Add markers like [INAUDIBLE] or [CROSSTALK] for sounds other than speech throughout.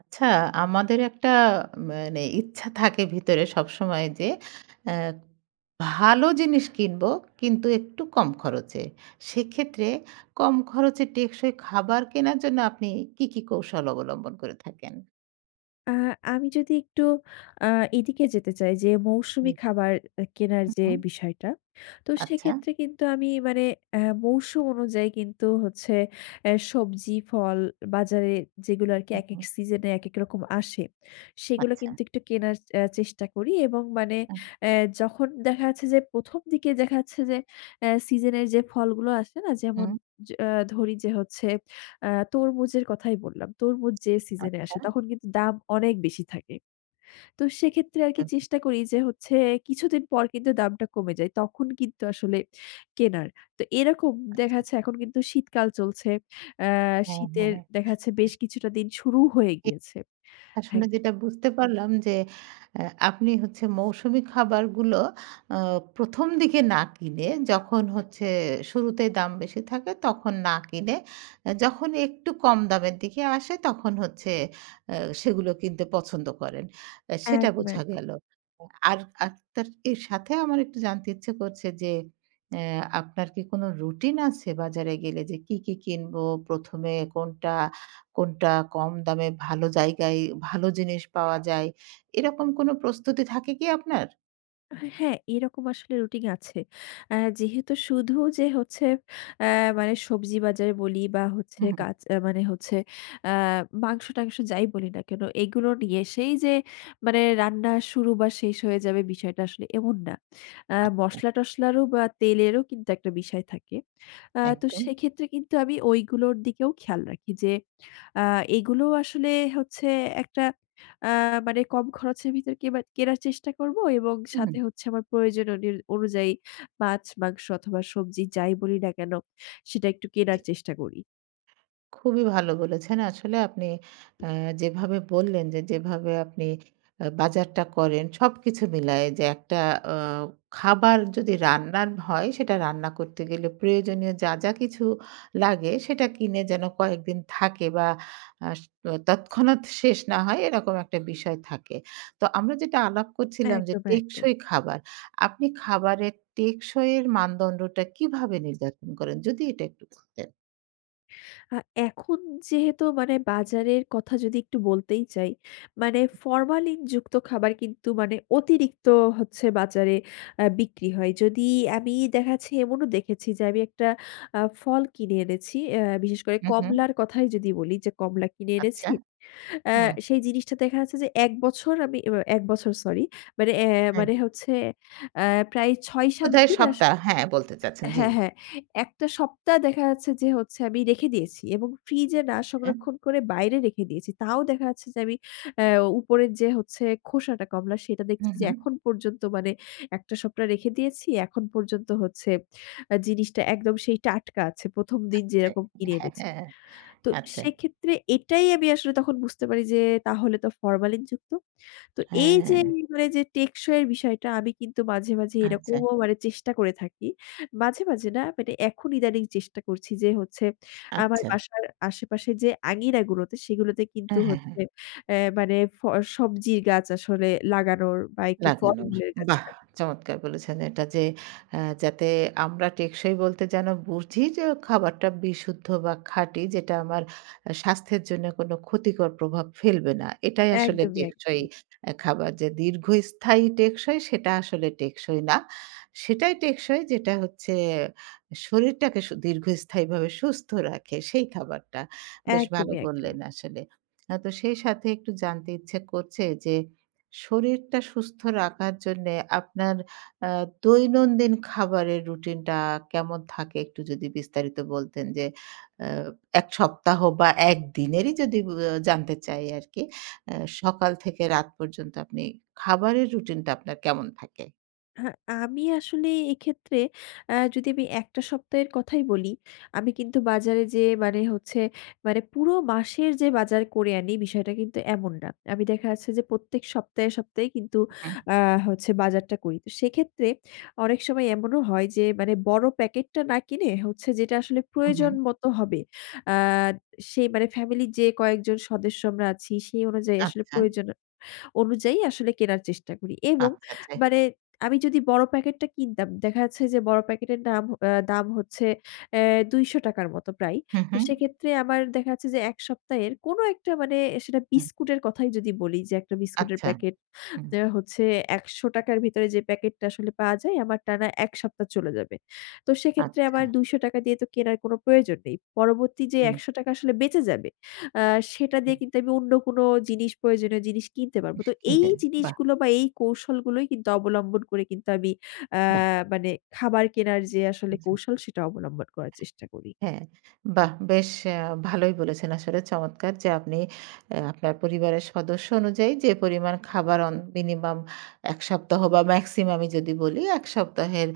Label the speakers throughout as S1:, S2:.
S1: আচ্ছা, আমাদের একটা মানে ইচ্ছা থাকে ভিতরে সবসময় যে আ ভালো জিনিস কিনবো কিন্তু একটু কম খরচে। সেক্ষেত্রে কম খরচে টেকসই খাবার কেনার জন্য আপনি কি, কি কৌশল অবলম্বন করে থাকেন?
S2: আ আমি যদি একটু আ এদিকে যেতে চাই, যে
S1: জি।
S2: মৌসুমি খাবার কেনার
S1: হুম,
S2: যে
S1: হুম।
S2: বিষয়টা। তো
S1: আচ্ছা।
S2: সেক্ষেত্রে কিন্তু আমি মানে মৌসুম অনুযায়ী কিন্তু হচ্ছে সবজি, ফল বাজারে যেগুলো আরকি
S1: হুম,
S2: একেক
S1: হুম।
S2: সিজনে একেক রকম আসে, সেগুলো
S1: আচ্ছা।
S2: কিন্তু একটু কেনার চেষ্টা করি এবং মানে
S1: আ
S2: অ্যা যখন দেখা যাচ্ছে যে ১ম দিকে দেখা যাচ্ছে যে সিজনের যে ফলগুলো আসে না? যেমন
S1: হুম।
S2: য আ ধরি যে হচ্ছে আ তরমুজের কথাই বললাম। তরমুজ যে সিজনে আসে, তখন কিন্তু দাম অনেক বেশি থাকে। তো সেক্ষেত্রে আরকি
S1: আচ্ছা,
S2: চেষ্টা করি যে হচ্ছে, কিছুদিন পর কিন্তু দামটা কমে যায়। তখন কিন্তু আসলে কেনার। তো এরকম দেখা
S1: আচ্ছা।
S2: যাচ্ছে, এখন কিন্তু শীতকাল চলছে। আ
S1: হ্যাঁ, হ্যাঁ।
S2: শীতের দেখা যাচ্ছে বেশ
S1: হ্যাঁ,
S2: কিছুটা দিন শুরু হয়ে গিয়েছে।
S1: কথা
S2: হ্যাঁ,
S1: শুনে যেটা বুঝতে পারলাম যে আ আপনি হচ্ছে মৌসুমি খাবারগুলো আ ১ম দিকে না কিনে যখন হচ্ছে শুরুতেই দাম বেশি থাকে তখন না কিনে যখন একটু কম দামের দিকে আসে তখন হচ্ছে আ সেগুলো কিনতে পছন্দ করেন। সেটা
S2: একদম,
S1: বোঝা
S2: একদম।
S1: গেল। আর আর তার এর সাথে আমার একটু জানতে ইচ্ছে করছে যে আপনার কি কোনো রুটিন আছে বাজারে গেলে যে কি, কি কিনবো? ১ম এ কোনটা? কোনটা কম দামে ভালো জায়গায় ভালো জিনিস পাওয়া যায়, এরকম কোনো প্রস্তুতি থাকে কি আপনার?
S2: হ্যাঁ, এরকম আসলে রুটিন আছে। যেহেতু শুধু যে হচ্ছে আ মানে সবজি বাজারে বলি, বা হচ্ছে
S1: হুম। হুম।
S2: কাঁচ আ মানে হচ্ছে আ মাংস-টাংস যাই বলি না কেন, এগুলো নিয়ে সেই যে মানে রান্না শুরু বা শেষ হয়ে যাবে, বিষয়টা আসলে এমন না।
S1: আচ্ছা,
S2: মসলা-টসলারও বা তেলেরও কিন্তু একটা বিষয় থাকে। তো
S1: একদম।
S2: সেক্ষেত্রে কিন্তু আমি ওইগুলোর দিকেও খেয়াল রাখি যে, আ এগুলো আসলে হচ্ছে একটা, আ মানে কম খরচের ভিতরে কেবা কেনার চেষ্টা করব, এবং
S1: হুম,
S2: সাথে
S1: হুম।
S2: হচ্ছে আমার প্রয়োজন অনুযায়ী মাছ, মাংস অথবা সবজি যাই বলি না কেন, সেটা একটু কেনার চেষ্টা করি।
S1: খুবই ভালো বলেছেন। আসলে আপনি অ্যা যেভাবে বললেন যে, যেভাবে আপনি বাজারটা করেন সবকিছু মিলায়ে যে একটা আ খাবার যদি রান্নার হয় সেটা রান্না করতে গেলে প্রয়োজনীয় যা, যা কিছু লাগে সেটা কিনে যেন কয়েকদিন থাকে বা আস তৎক্ষণাৎ শেষ না হয় এরকম একটা বিষয় থাকে। তো আমরা যেটা আলাপ করছিলাম যে
S2: একদম, একদম।
S1: টেকসই খাবার। আপনি খাবারের টেকসই এর মানদণ্ডটা কিভাবে নির্ধারণ করেন? যদি এটা একটু বলতেন।
S2: আ এখন যেহেতু মানে বাজারের কথা যদি একটু বলতেই চাই, মানে ফরমালিন যুক্ত খাবার কিন্তু মানে অতিরিক্ত হচ্ছে বাজারে বিক্রি হয়। যদি আমি দেখাচ্ছি, এমনও দেখেছি যে আমি একটা ফল কিনে এনেছি। বিশেষ করে
S1: হু, হু।
S2: কমলার কথাই যদি বলি, যে কমলা কিনে এনেছি।
S1: আচ্ছা।
S2: আ
S1: হুম,
S2: সেই জিনিসটা দেখা যাচ্ছে যে ১ বছর আমি, এ ১ বছর সরি, মানে
S1: হুম।
S2: মানে হচ্ছে আ প্রায় ৬-৭
S1: বোধহয়
S2: দিন আর।
S1: সপ্তাহ হ্যাঁ, বলতে চাচ্ছেন। জি।
S2: হ্যাঁ, হ্যাঁ। একটা সপ্তাহ দেখা যাচ্ছে যে হচ্ছে আমি রেখে দিয়েছি এবং ফ্রিজে না
S1: হ্যাঁ।
S2: সংরক্ষণ করে বাইরে রেখে দিয়েছি। তাও দেখা যাচ্ছে যে আমি অ্যা উপরের যে হচ্ছে খোসাটা কমলা, সেটা
S1: হু,
S2: দেখছি যে
S1: হু।
S2: এখন পর্যন্ত মানে ১ টা সপ্তাহ রেখে দিয়েছি। এখন পর্যন্ত হচ্ছে জিনিসটা একদম সেই টাটকা আছে। ১ম দিন যেরকম কিনে
S1: হ্যাঁ,
S2: এনেছি।
S1: হ্যাঁ,
S2: তো
S1: আচ্ছা।
S2: সেক্ষেত্রে এটাই আমি আসলে তখন বুঝতে পারি যে তাহলে তো ফরমালিনযুক্ত। তো এই যে
S1: হ্যাঁ,
S2: মানে যে টেকসই এর বিষয়টা, আমি কিন্তু মাঝে, মাঝে
S1: আচ্ছা,
S2: এরকমও মানে চেষ্টা করে থাকি। মাঝে, মাঝে না, মানে এখন ইদানিং চেষ্টা করছি যে হচ্ছে আমার
S1: আচ্ছা।
S2: বাসার আশেপাশে যে আঙিনাগুলোতে, সেগুলোতে কিন্তু
S1: হ্যাঁ, হ্যাঁ, হ্যাঁ।
S2: হচ্ছে মানে সবজির গাছ আসলে লাগানোর বা একটু
S1: লাগানোর।
S2: ফলমূলের গাছ
S1: বাহ!
S2: লাগানো।
S1: চমৎকার বলেছেন এটা যে যাতে আমরা টেকসই বলতে যেন বুঝি যে খাবারটা বিশুদ্ধ বা খাঁটি যেটা আমার স্বাস্থ্যের জন্য কোনো ক্ষতিকর প্রভাব ফেলবে না। এটাই আসলে
S2: একদমই,
S1: টেকসই
S2: একদমই,
S1: খাবার। যে দীর্ঘস্থায়ী টেকসই সেটা আসলে টেকসই না। সেটাই টেকসই যেটা হচ্ছে শরীরটাকে দীর্ঘস্থায়ীভাবে সুস্থ রাখে সেই খাবারটা। বেশ ভালো
S2: একদমই,
S1: বললেন
S2: একদমই।
S1: আসলে। তো সেই সাথে একটু জানতে ইচ্ছে করছে যে শরীরটা সুস্থ রাখার জন্যে আপনার আ দৈনন্দিন খাবারের রুটিনটা কেমন থাকে একটু যদি বিস্তারিত বলতেন যে আ ১ সপ্তাহ বা ১ দিনেরই যদি জানতে চাই আরকি। আ সকাল থেকে রাত পর্যন্ত আপনি খাবারের রুটিনটা আপনার কেমন থাকে?
S2: হ্যাঁ, আমি আসলে এক্ষেত্রে যদি আমি ১ টা সপ্তাহের কথাই বলি, আমি কিন্তু বাজারে যেয়ে মানে হচ্ছে মানে পুরো মাসের যে বাজার করে আনি, বিষয়টা কিন্তু এমন না। আমি দেখা যাচ্ছে যে প্রত্যেক সপ্তাহে, সপ্তাহে কিন্তু
S1: হুম,
S2: আ হচ্ছে বাজারটা করি। তো সেক্ষেত্রে অনেক সময় এমনও হয় যে মানে বড় প্যাকেটটা না কিনে হচ্ছে, যেটা আসলে
S1: হুম, হুম।
S2: প্রয়োজন মতো হবে। আ সেই মানে ফ্যামিলির যে কয়েকজন সদস্য আমরা আছি, সেই অনুযায়ী আসলে
S1: আচ্ছা,
S2: প্রয়োজন অনুযায়ী আসলে কেনার চেষ্টা করি। এবং
S1: আচ্ছা, আচ্ছা।
S2: মানে আমি যদি বড় প্যাকেটটা কিনতাম, দেখা যাচ্ছে যে বড় প্যাকেটের নাম আ দাম হচ্ছে অ্যা ৳২০০ র মতো প্রায়।
S1: হুম,
S2: তো
S1: হুম,
S2: সেক্ষেত্রে আমার দেখা যাচ্ছে যে ১ সপ্তাহের কোনো একটা, মানে সেটা
S1: হুম।
S2: বিস্কুটের কথাই যদি বলি, যে একটা বিস্কুটের
S1: আচ্ছা,
S2: প্যাকেট
S1: হুম,
S2: হচ্ছে ৳১০০ র ভিতরে যে প্যাকেটটা আসলে পাওয়া যায়, আমার টানা ১ সপ্তাহ চলে যাবে। তো সেক্ষেত্রে
S1: আচ্ছা।
S2: আমার ৳২০০ দিয়ে তো কেনার কোনো প্রয়োজন নেই। পরবর্তী যে
S1: হুম,
S2: ৳১০০ আসলে বেঁচে যাবে, আ সেটা দিয়ে
S1: হুম।
S2: কিন্তু আমি অন্য কোনো প্রয়োজনীয় জিনিস কিনতে পারবো। তো এই
S1: কিনতেন। বাহ!
S2: জিনিসগুলো বা এই কৌশলগুলোই কিন্তু অবলম্বন করে কিন্তু আমি, আ মানে খাবার কেনার যে আসলে
S1: বাহ!
S2: কৌশল, সেটা অবলম্বন করার চেষ্টা করি।
S1: হ্যাঁ, বাহ! বেশ আ ভালোই বলেছেন আসলে চমৎকার যে আপনি আপনার পরিবারের সদস্য অনুযায়ী যে পরিমাণ খাবার অন মিনিমাম ১ সপ্তাহ বা মেক্সিমাম আমি যদি বলি ১ সপ্তাহের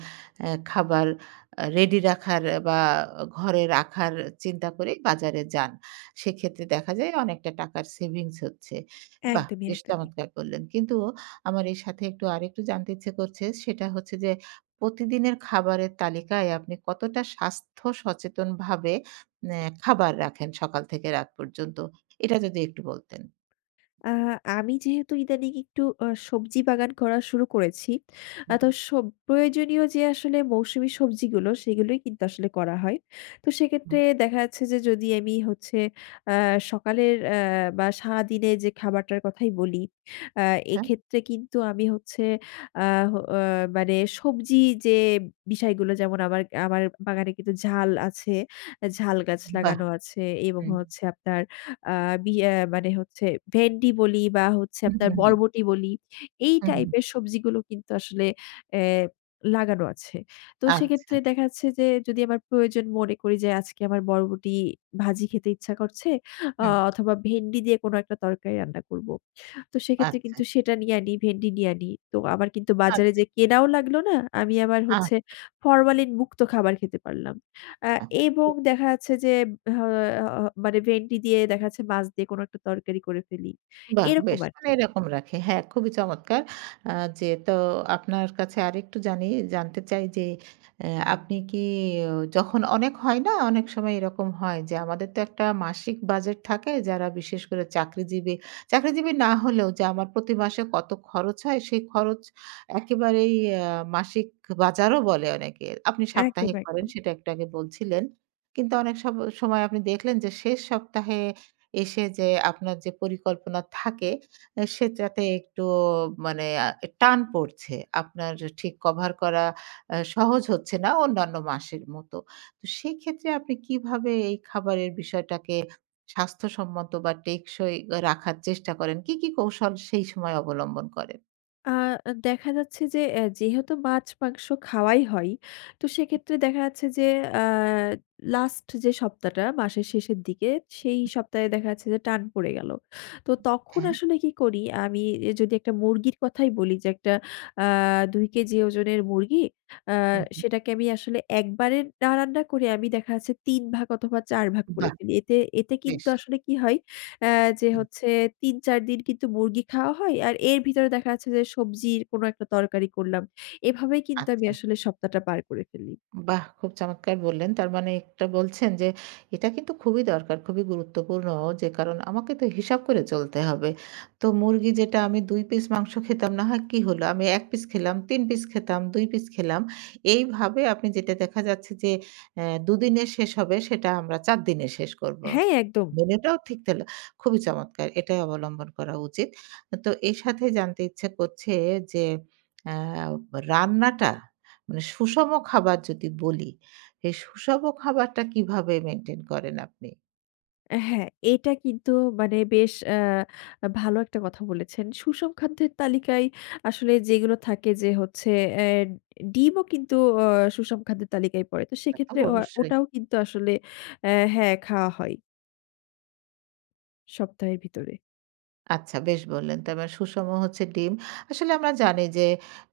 S1: খাবার রেডি রাখার বা ঘরে রাখার চিন্তা করেই বাজারে যান। সেক্ষেত্রে দেখা যায় অনেকটা টাকার সেভিংস হচ্ছে। বাহ!
S2: একদমই,
S1: বেশ
S2: একদমই।
S1: চমৎকার বললেন। কিন্তু আমার এর সাথে একটু আরেকটু জানতে ইচ্ছে করছে সেটা হচ্ছে যে প্রতিদিনের খাবারের তালিকায় আপনি কতটা স্বাস্থ্য সচেতনভাবে খাবার রাখেন সকাল থেকে রাত পর্যন্ত? এটা যদি একটু বলতেন।
S2: আ আমি যেহেতু ইদানিং একটু সবজি বাগান করা শুরু করেছি।
S1: হুম,
S2: তো সব প্রয়োজনীয় যে আসলে মৌসুমী সবজিগুলো, সেগুলোই কিন্তু আসলে করা হয়। তো সেক্ষেত্রে দেখা যাচ্ছে যে যদি আমি হচ্ছে আ সকালের বা সারাদিনে যে খাবারটার কথাই বলি, আ
S1: আচ্ছা।
S2: এক্ষেত্রে কিন্তু আমি হচ্ছে আ হ আ মানে সবজি যে বিষয়গুলো, যেমন আমার আমার বাগানে কিন্তু ঝাল আছে, ঝাল গাছ
S1: বাহ!
S2: লাগানো আছে এবং
S1: হুম।
S2: হচ্ছে আপনার আ বি আ মানে হচ্ছে ভেন্ডি বলি বা হচ্ছে
S1: হুম,
S2: আপনার
S1: হুম, হুম।
S2: বরবটি বলি, এই
S1: হুম, হুম।
S2: টাইপের সবজিগুলো কিন্তু আসলে অ্যা লাগানো আছে। তো
S1: আচ্ছা।
S2: সেক্ষেত্রে দেখা যাচ্ছে যে যদি আমার প্রয়োজন মনে করি যে আজকে আমার বরবটি ভাজি খেতে ইচ্ছা করছে,
S1: হুম,
S2: অথবা ভেন্ডি দিয়ে কোনো একটা তরকারি রান্না করব। তো সেক্ষেত্রে
S1: আচ্ছা,
S2: কিন্তু সেটা নিয়ে আনি, ভেন্ডি নিয়ে আনি। তো আমার কিন্তু বাজারে
S1: আচ্ছা,
S2: যেয়ে কেনাও লাগলো না। আমি আবার হচ্ছে ফরমালিন মুক্ত খাবার খেতে পারলাম। আ এবং
S1: আচ্ছা।
S2: দেখা যাচ্ছে যে হ হ মানে ভেন্ডি দিয়ে দেখা যাচ্ছে মাছ দিয়ে কোনো একটা তরকারি করে ফেলি।
S1: বাহ!
S2: এরকম
S1: বেশ মানে
S2: আরকি।
S1: এরকম রাখে। হ্যাঁ, খুবই চমৎকার। আ যে তো আপনার কাছে আরেকটু জানতে চাই যে আপনি কি যখন অনেক হয় না? অনেক সময় এরকম হয় যে আমাদের তো একটা মাসিক বাজেট থাকে যারা বিশেষ করে চাকরিজীবী, চাকরিজীবী না হলেও যে আমার প্রতি মাসে কত খরচ হয় সেই খরচ একেবারেই আ মাসিক বাজারও বলে অনেকে। আপনি
S2: একদম,
S1: সাপ্তাহিক করেন
S2: একদম।
S1: সেটা একটু আগে বলছিলেন। কিন্তু অনেক সব সময় আপনি দেখলেন যে শেষ সপ্তাহে এসে যে আপনার যে পরিকল্পনা থাকে সেটাতে একটু মানে টান পড়ছে। আপনার ঠিক কভার করা সহজ হচ্ছে না অন্যান্য মাসের মতো। তো সেক্ষেত্রে আপনি কিভাবে এই খাবারের বিষয়টাকে স্বাস্থ্যসম্মত বা টেকসই রাখার চেষ্টা করেন? কি, কি কৌশল সেই সময় অবলম্বন করেন?
S2: আ দেখা যাচ্ছে যে যেহেতু মাছ-মাংস খাওয়াই হয়, তো সেক্ষেত্রে দেখা যাচ্ছে যে আ লাস্ট যে সপ্তাহটা মাসের শেষের দিকে, সেই সপ্তাহে দেখা যাচ্ছে যে টান পড়ে গেল। তো তখন
S1: হ্যাঁ।
S2: আসলে কি করি আমি? যদি একটা মুরগির কথাই বলি, যে একটা আ ২ কেজি ওজনের মুরগি, আ
S1: হু, হু।
S2: সেটাকে আমি আসলে একবারে না রান্না করে, আমি দেখা যাচ্ছে ৩ ভাগ অথবা ৪ ভাগ করে
S1: বাহ!
S2: ফেলি। এতে এতে কিন্তু
S1: বেশ।
S2: আসলে কি হয়, অ্যা যে
S1: হুম,
S2: হচ্ছে ৩-৪ দিন কিন্তু মুরগি খাওয়া হয়। আর এর ভিতরে দেখা যাচ্ছে যে সবজির কোনো একটা তরকারি করলাম। এভাবেই কিন্তু আমি
S1: আচ্ছা।
S2: আসলে সপ্তাহটা পার করে ফেলি।
S1: বাহ! খুব চমৎকার বললেন। তার মানে একটা বলছেন যে এটা কিন্তু খুবই দরকার, খুবই গুরুত্বপূর্ণ যে কারণ আমাকে তো হিসাব করে চলতে হবে। তো মুরগি যেটা আমি ২ পিস মাংস খেতাম না হয় কি হলো? আমি ১ পিস খেলাম, ৩ পিস খেতাম, ২ পিস খেলাম। এইভাবে আপনি যেটা দেখা যাচ্ছে যে ২ দিনে শেষ হবে সেটা আমরা ৪ দিনে শেষ করব।
S2: হ্যাঁ, একদম।
S1: মেনুটাও ঠিক তাহলে খুবই চমৎকার। এটাই অবলম্বন করা উচিত। তো এর সাথে জানতে ইচ্ছে করছে যে আ রান্নাটা মানে সুষম খাবার যদি বলি, এই সুষম খাবারটা কিভাবে মেইনটেইন করেন আপনি?
S2: হ্যাঁ, এটা কিন্তু মানে বেশ ভালো একটা কথা বলেছেন। সুষম খাদ্যের তালিকায় আসলে যেগুলো থাকে, যে হচ্ছে অ্যা ডিমও কিন্তু অ সুষম খাদ্যের তালিকায় পড়ে। তো
S1: তা
S2: সেক্ষেত্রে
S1: তো অবশ্যই।
S2: ওটাও কিন্তু আসলে হ্যাঁ, খাওয়া হয় সপ্তাহের ভিতরে।
S1: আচ্ছা বেশ বললেন। তারমানে সুষম হচ্ছে ডিম। আসলে আমরা জানি যে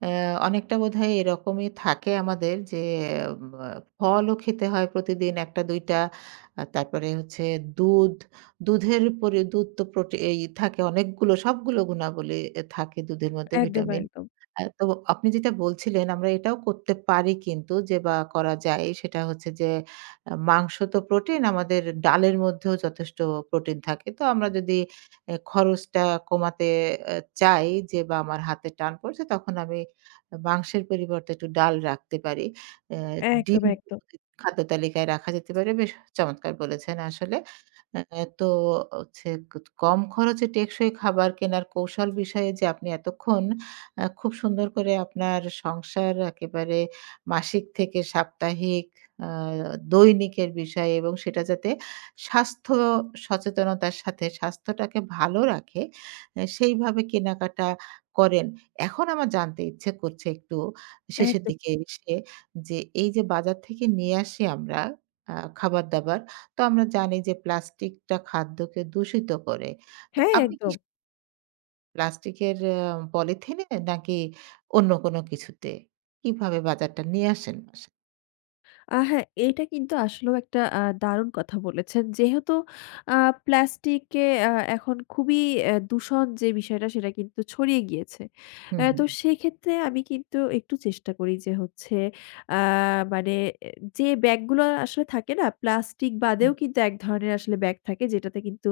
S1: অ্যা অনেকটা বোধহয় এরকমই থাকে আমাদের যে আ ফলও খেতে হয় প্রতিদিন ১ টা ২ টা। তারপরে হচ্ছে দুধ। দুধের পরে দুধ তো এই থাকে অনেকগুলো সবগুলো গুণাবলী থাকে দুধের মধ্যে
S2: একদম,
S1: ভিটামিন।
S2: একদম।
S1: তো আপনি যেটা বলছিলেন আমরা এটাও করতে পারি কিন্তু যে বা করা যায় সেটা হচ্ছে যে মাংস তো প্রোটিন আমাদের ডালের মধ্যেও যথেষ্ট প্রোটিন থাকে। তো আমরা যদি খরচটা কমাতে এ চাই যে বা আমার হাতে টান পড়ছে তখন আমি মাংসের পরিবর্তে একটু ডাল রাখতে পারি। এ
S2: একদম,
S1: ডিম
S2: একদম,
S1: খাদ্য তালিকায় রাখা যেতে পারে। বেশ চমৎকার বলেছেন আসলে। তো হচ্ছে কম খরচে টেকসই খাবার কেনার কৌশল বিষয়ে যে আপনি এতক্ষণ খুব সুন্দর করে আপনার সংসার একেবারে মাসিক থেকে সাপ্তাহিক আ দৈনিকের বিষয় এবং সেটা যাতে স্বাস্থ্য সচেতনতার সাথে স্বাস্থ্যটাকে ভালো রাখে সেইভাবে কেনাকাটা করেন। এখন আমার জানতে ইচ্ছে করছে একটু শেষের
S2: একদম।
S1: দিকে এসে যে এই যে বাজার থেকে নিয়ে আসি আমরা আ খাবার-দাবার, তো আমরা জানি যে প্লাস্টিকটা খাদ্যকে দূষিত করে। তো
S2: হ্যাঁ,
S1: আপনি কি
S2: একদম।
S1: প্লাস্টিকের পলিথিনে নাকি অন্য কোনো কিছুতে? কিভাবে বাজারটা নিয়ে আসেন বাসায়?
S2: হ্যাঁ, এইটা কিন্তু আসলেও একটা দারুণ কথা বলেছেন। যেহেতু আ প্লাস্টিকে এখন খুবই দূষণ যে বিষয়টা, সেটা কিন্তু ছড়িয়ে গিয়েছে।
S1: হুম,
S2: তো
S1: হুম।
S2: সেক্ষেত্রে আমি কিন্তু একটু চেষ্টা করি যে হচ্ছে আ মানে এ যে ব্যাগগুলো আসলে থাকে না, প্লাস্টিক
S1: হুম,
S2: বাদেও কিন্তু এক ধরনের আসলে ব্যাগ থাকে, যেটাতে কিন্তু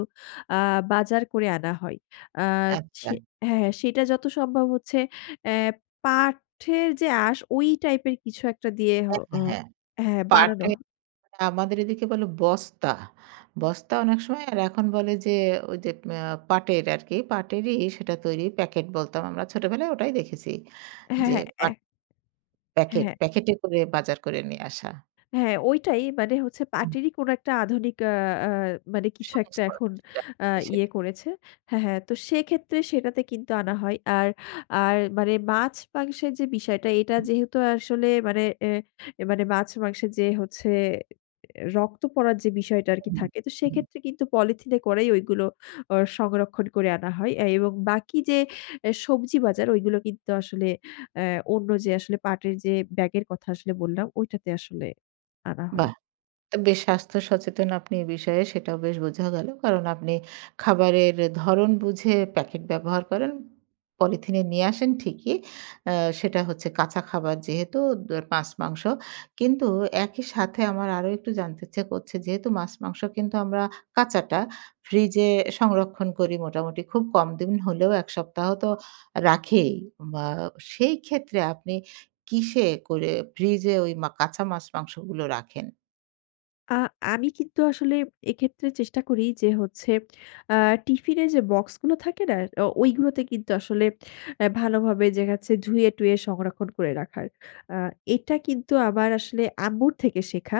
S2: আ বাজার করে আনা হয়। আ
S1: আচ্ছা।
S2: সে হ্যাঁ, হ্যাঁ, সেটা যত সম্ভব হচ্ছে অ্যা পাটের যে আঁশ, ওই টাইপের কিছু একটা দিয়ে, হ
S1: হ্যাঁ,
S2: অ
S1: হ্যাঁ, হ্যাঁ।
S2: হ্যাঁ, বানানো।
S1: পাটে আমাদের এদিকে বলে বস্তা। বস্তা অনেক সময় আর এখন বলে যে ওই যে আ পাটের আরকি, পাটেরই সেটা তৈরি প্যাকেট বলতাম আমরা ছোটবেলায় ওটাই দেখেছি।
S2: হ্যাঁ,
S1: যে
S2: হ্যাঁ,
S1: পাট
S2: হ্যাঁ,
S1: প্যাকেট,
S2: হ্যাঁ।
S1: প্যাকেটে করে বাজার করে নিয়ে আসা।
S2: হ্যাঁ, ওইটাই মানে হচ্ছে
S1: আ
S2: পার্টিরই কোনো একটা আধুনিক, আ আ মানে কিছু
S1: সহজ
S2: একটা এখন
S1: পদ্ধতিটা।
S2: আ ইয়ে
S1: সেটাই।
S2: করেছে। হ্যাঁ, হ্যাঁ। তো সেক্ষেত্রে সেটাতে কিন্তু আনা হয়। আর আর মানে মাছ-মাংসের যে বিষয়টা, এটা
S1: হুম,
S2: যেহেতু আসলে মানে মাছ-মাংসে যে হচ্ছে রক্ত পড়ার যে বিষয়টা আরকি
S1: হুম,
S2: থাকে। তো
S1: হুম। হুম।
S2: সেক্ষেত্রে কিন্তু পলিথিনে করেই ওইগুলো সংরক্ষণ করে আনা হয়। এবং বাকি যে সবজি বাজার, ওইগুলো কিন্তু আসলে অ্যা অন্য যে আসলে পাটের যে ব্যাগের কথা আসলে বললাম, ওইটাতে আসলে আনা হয়।
S1: বাহ! বেশ স্বাস্থ্য সচেতন আপনি এ বিষয়ে সেটাও বেশ বোঝা গেল। কারণ আপনি খাবারের ধরন বুঝে প্যাকেট ব্যবহার করেন। পলিথিনে নিয়ে আসেন ঠিকই। আ সেটা হচ্ছে কাঁচা খাবার যেহেতু মাছ-মাংস। কিন্তু একই সাথে আমার আরো একটু জানতে ইচ্ছে করছে যেহেতু মাছ-মাংস কিন্তু আমরা কাঁচাটা ফ্রিজে সংরক্ষণ করি মোটামুটি খুব কম দিন হলেও ১ সপ্তাহ তো রাখেই। বা সেই ক্ষেত্রে আপনি কিসে করে ফ্রিজে ওই কাঁচা মাছ-মাংসগুলো রাখেন?
S2: আ আমি কিন্তু আসলে এক্ষেত্রে চেষ্টা করি যে হচ্ছে, আ টিফিনের যে বক্সগুলো থাকে না? ওইগুলোতে কিন্তু আসলে ভালোভাবে যে হচ্ছে ধুয়ে-টুয়ে সংরক্ষণ করে রাখার। আ এটা কিন্তু আমার আসলে আম্মুর থেকে শেখা।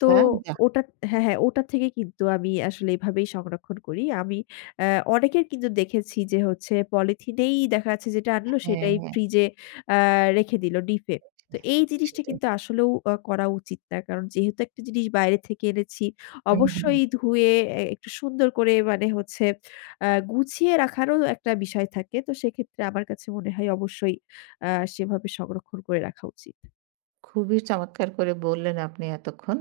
S2: তো
S1: বাহ!
S2: ওটা, হ্যাঁ, হ্যাঁ, ওটা থেকে কিন্তু আমি আসলে এভাবেই সংরক্ষণ করি। আমি অনেকের কিন্তু দেখেছি যে হচ্ছে পলিথিনেই দেখা যাচ্ছে যেটা আনলো
S1: হ্যাঁ,
S2: সেটাই
S1: হ্যাঁ,
S2: ফ্রিজে আ রেখে দিল ডিপে। তো এই জিনিসটা
S1: সেটাই।
S2: কিন্তু আসলেও করা উচিত না। কারণ যেহেতু একটা জিনিস বাইরে থেকে এনেছি,
S1: হুম, হুম।
S2: অবশ্যই ধুয়ে একটু সুন্দর করে, মানে হচ্ছে আ গুছিয়ে রাখারও একটা বিষয় থাকে। তো সেক্ষেত্রে আমার কাছে মনে হয় অবশ্যই আ সেভাবে সংরক্ষণ করে রাখা উচিত।
S1: খুবই চমৎকার করে বললেন আপনি এতক্ষণ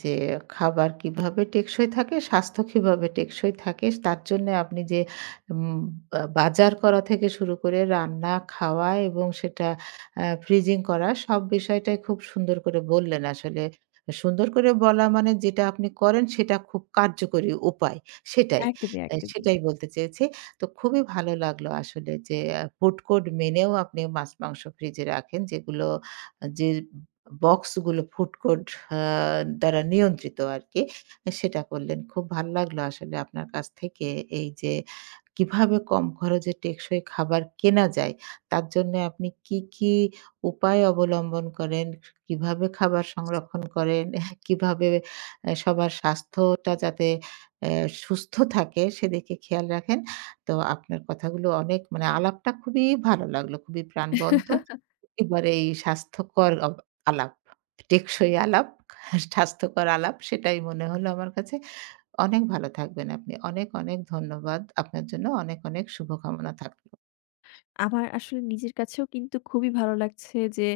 S1: যে খাবার কিভাবে টেকসই থাকে, স্বাস্থ্য কিভাবে টেকসই থাকে তার জন্যে আপনি যে উম বা বাজার করা থেকে শুরু করে রান্না, খাওয়া এবং সেটা ফ্রিজিং করা সব বিষয়টাই খুব সুন্দর করে বললেন আসলে। সুন্দর করে বলা মানে যেটা আপনি করেন সেটা খুব কার্যকরী উপায় সেটাই।
S2: একদমই, একদমই।
S1: সেটাই বলতে চেয়েছি। তো খুবই ভালো লাগলো আসলে যে ফুড কোড মেনেও আপনি মাছ, মাংস ফ্রিজে রাখেন যেগুলো যে বক্সগুলো ফুড কোর্ট আ দ্বারা নিয়ন্ত্রিত আরকি। সেটা করলেন। খুব ভাল লাগলো আসলে আপনার কাছ থেকে এই যে কিভাবে কম খরচে টেকসই খাবার কেনা যায়, তার জন্যে আপনি কি, কি উপায় অবলম্বন করেন, কিভাবে খাবার সংরক্ষণ করেন, [LAUGHS] কিভাবে সবার স্বাস্থ্যটা যাতে এ সুস্থ থাকে সেদিকে খেয়াল রাখেন। তো আপনার কথাগুলো অনেক মানে আলাপটা খুবই ভালো লাগলো। খুবই প্রাণবন্ত। একেবারেই স্বাস্থ্যকর আলাপ, টেকসই আলাপ, স্বাস্থ্যকর আলাপ সেটাই মনে হলো আমার কাছে। অনেক ভালো থাকবেন আপনি। অনেক, অনেক ধন্যবাদ। আপনার জন্য অনেক, অনেক শুভকামনা থাকলো।
S2: আমার আসলে নিজের কাছেও কিন্তু খুবই ভালো লাগছে যে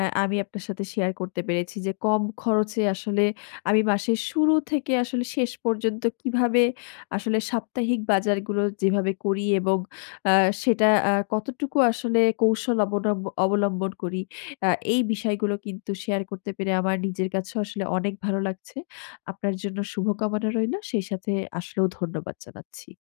S2: আমি আপনার সাথে শেয়ার করতে পেরেছি যে কম খরচে আসলে আমি মাসের শুরু থেকে আসলে শেষ পর্যন্ত কিভাবে আসলে সাপ্তাহিক বাজারগুলো যেভাবে করি, এবং আ সেটা কতটুকু আসলে কৌশল অবলম্বন করি। আ এই বিষয়গুলো কিন্তু শেয়ার করতে পেরে আমার নিজের কাছেও আসলে অনেক ভালো লাগছে। আপনার জন্য শুভকামনা রইলো। সেই সাথে আসলেও ধন্যবাদ জানাচ্ছি।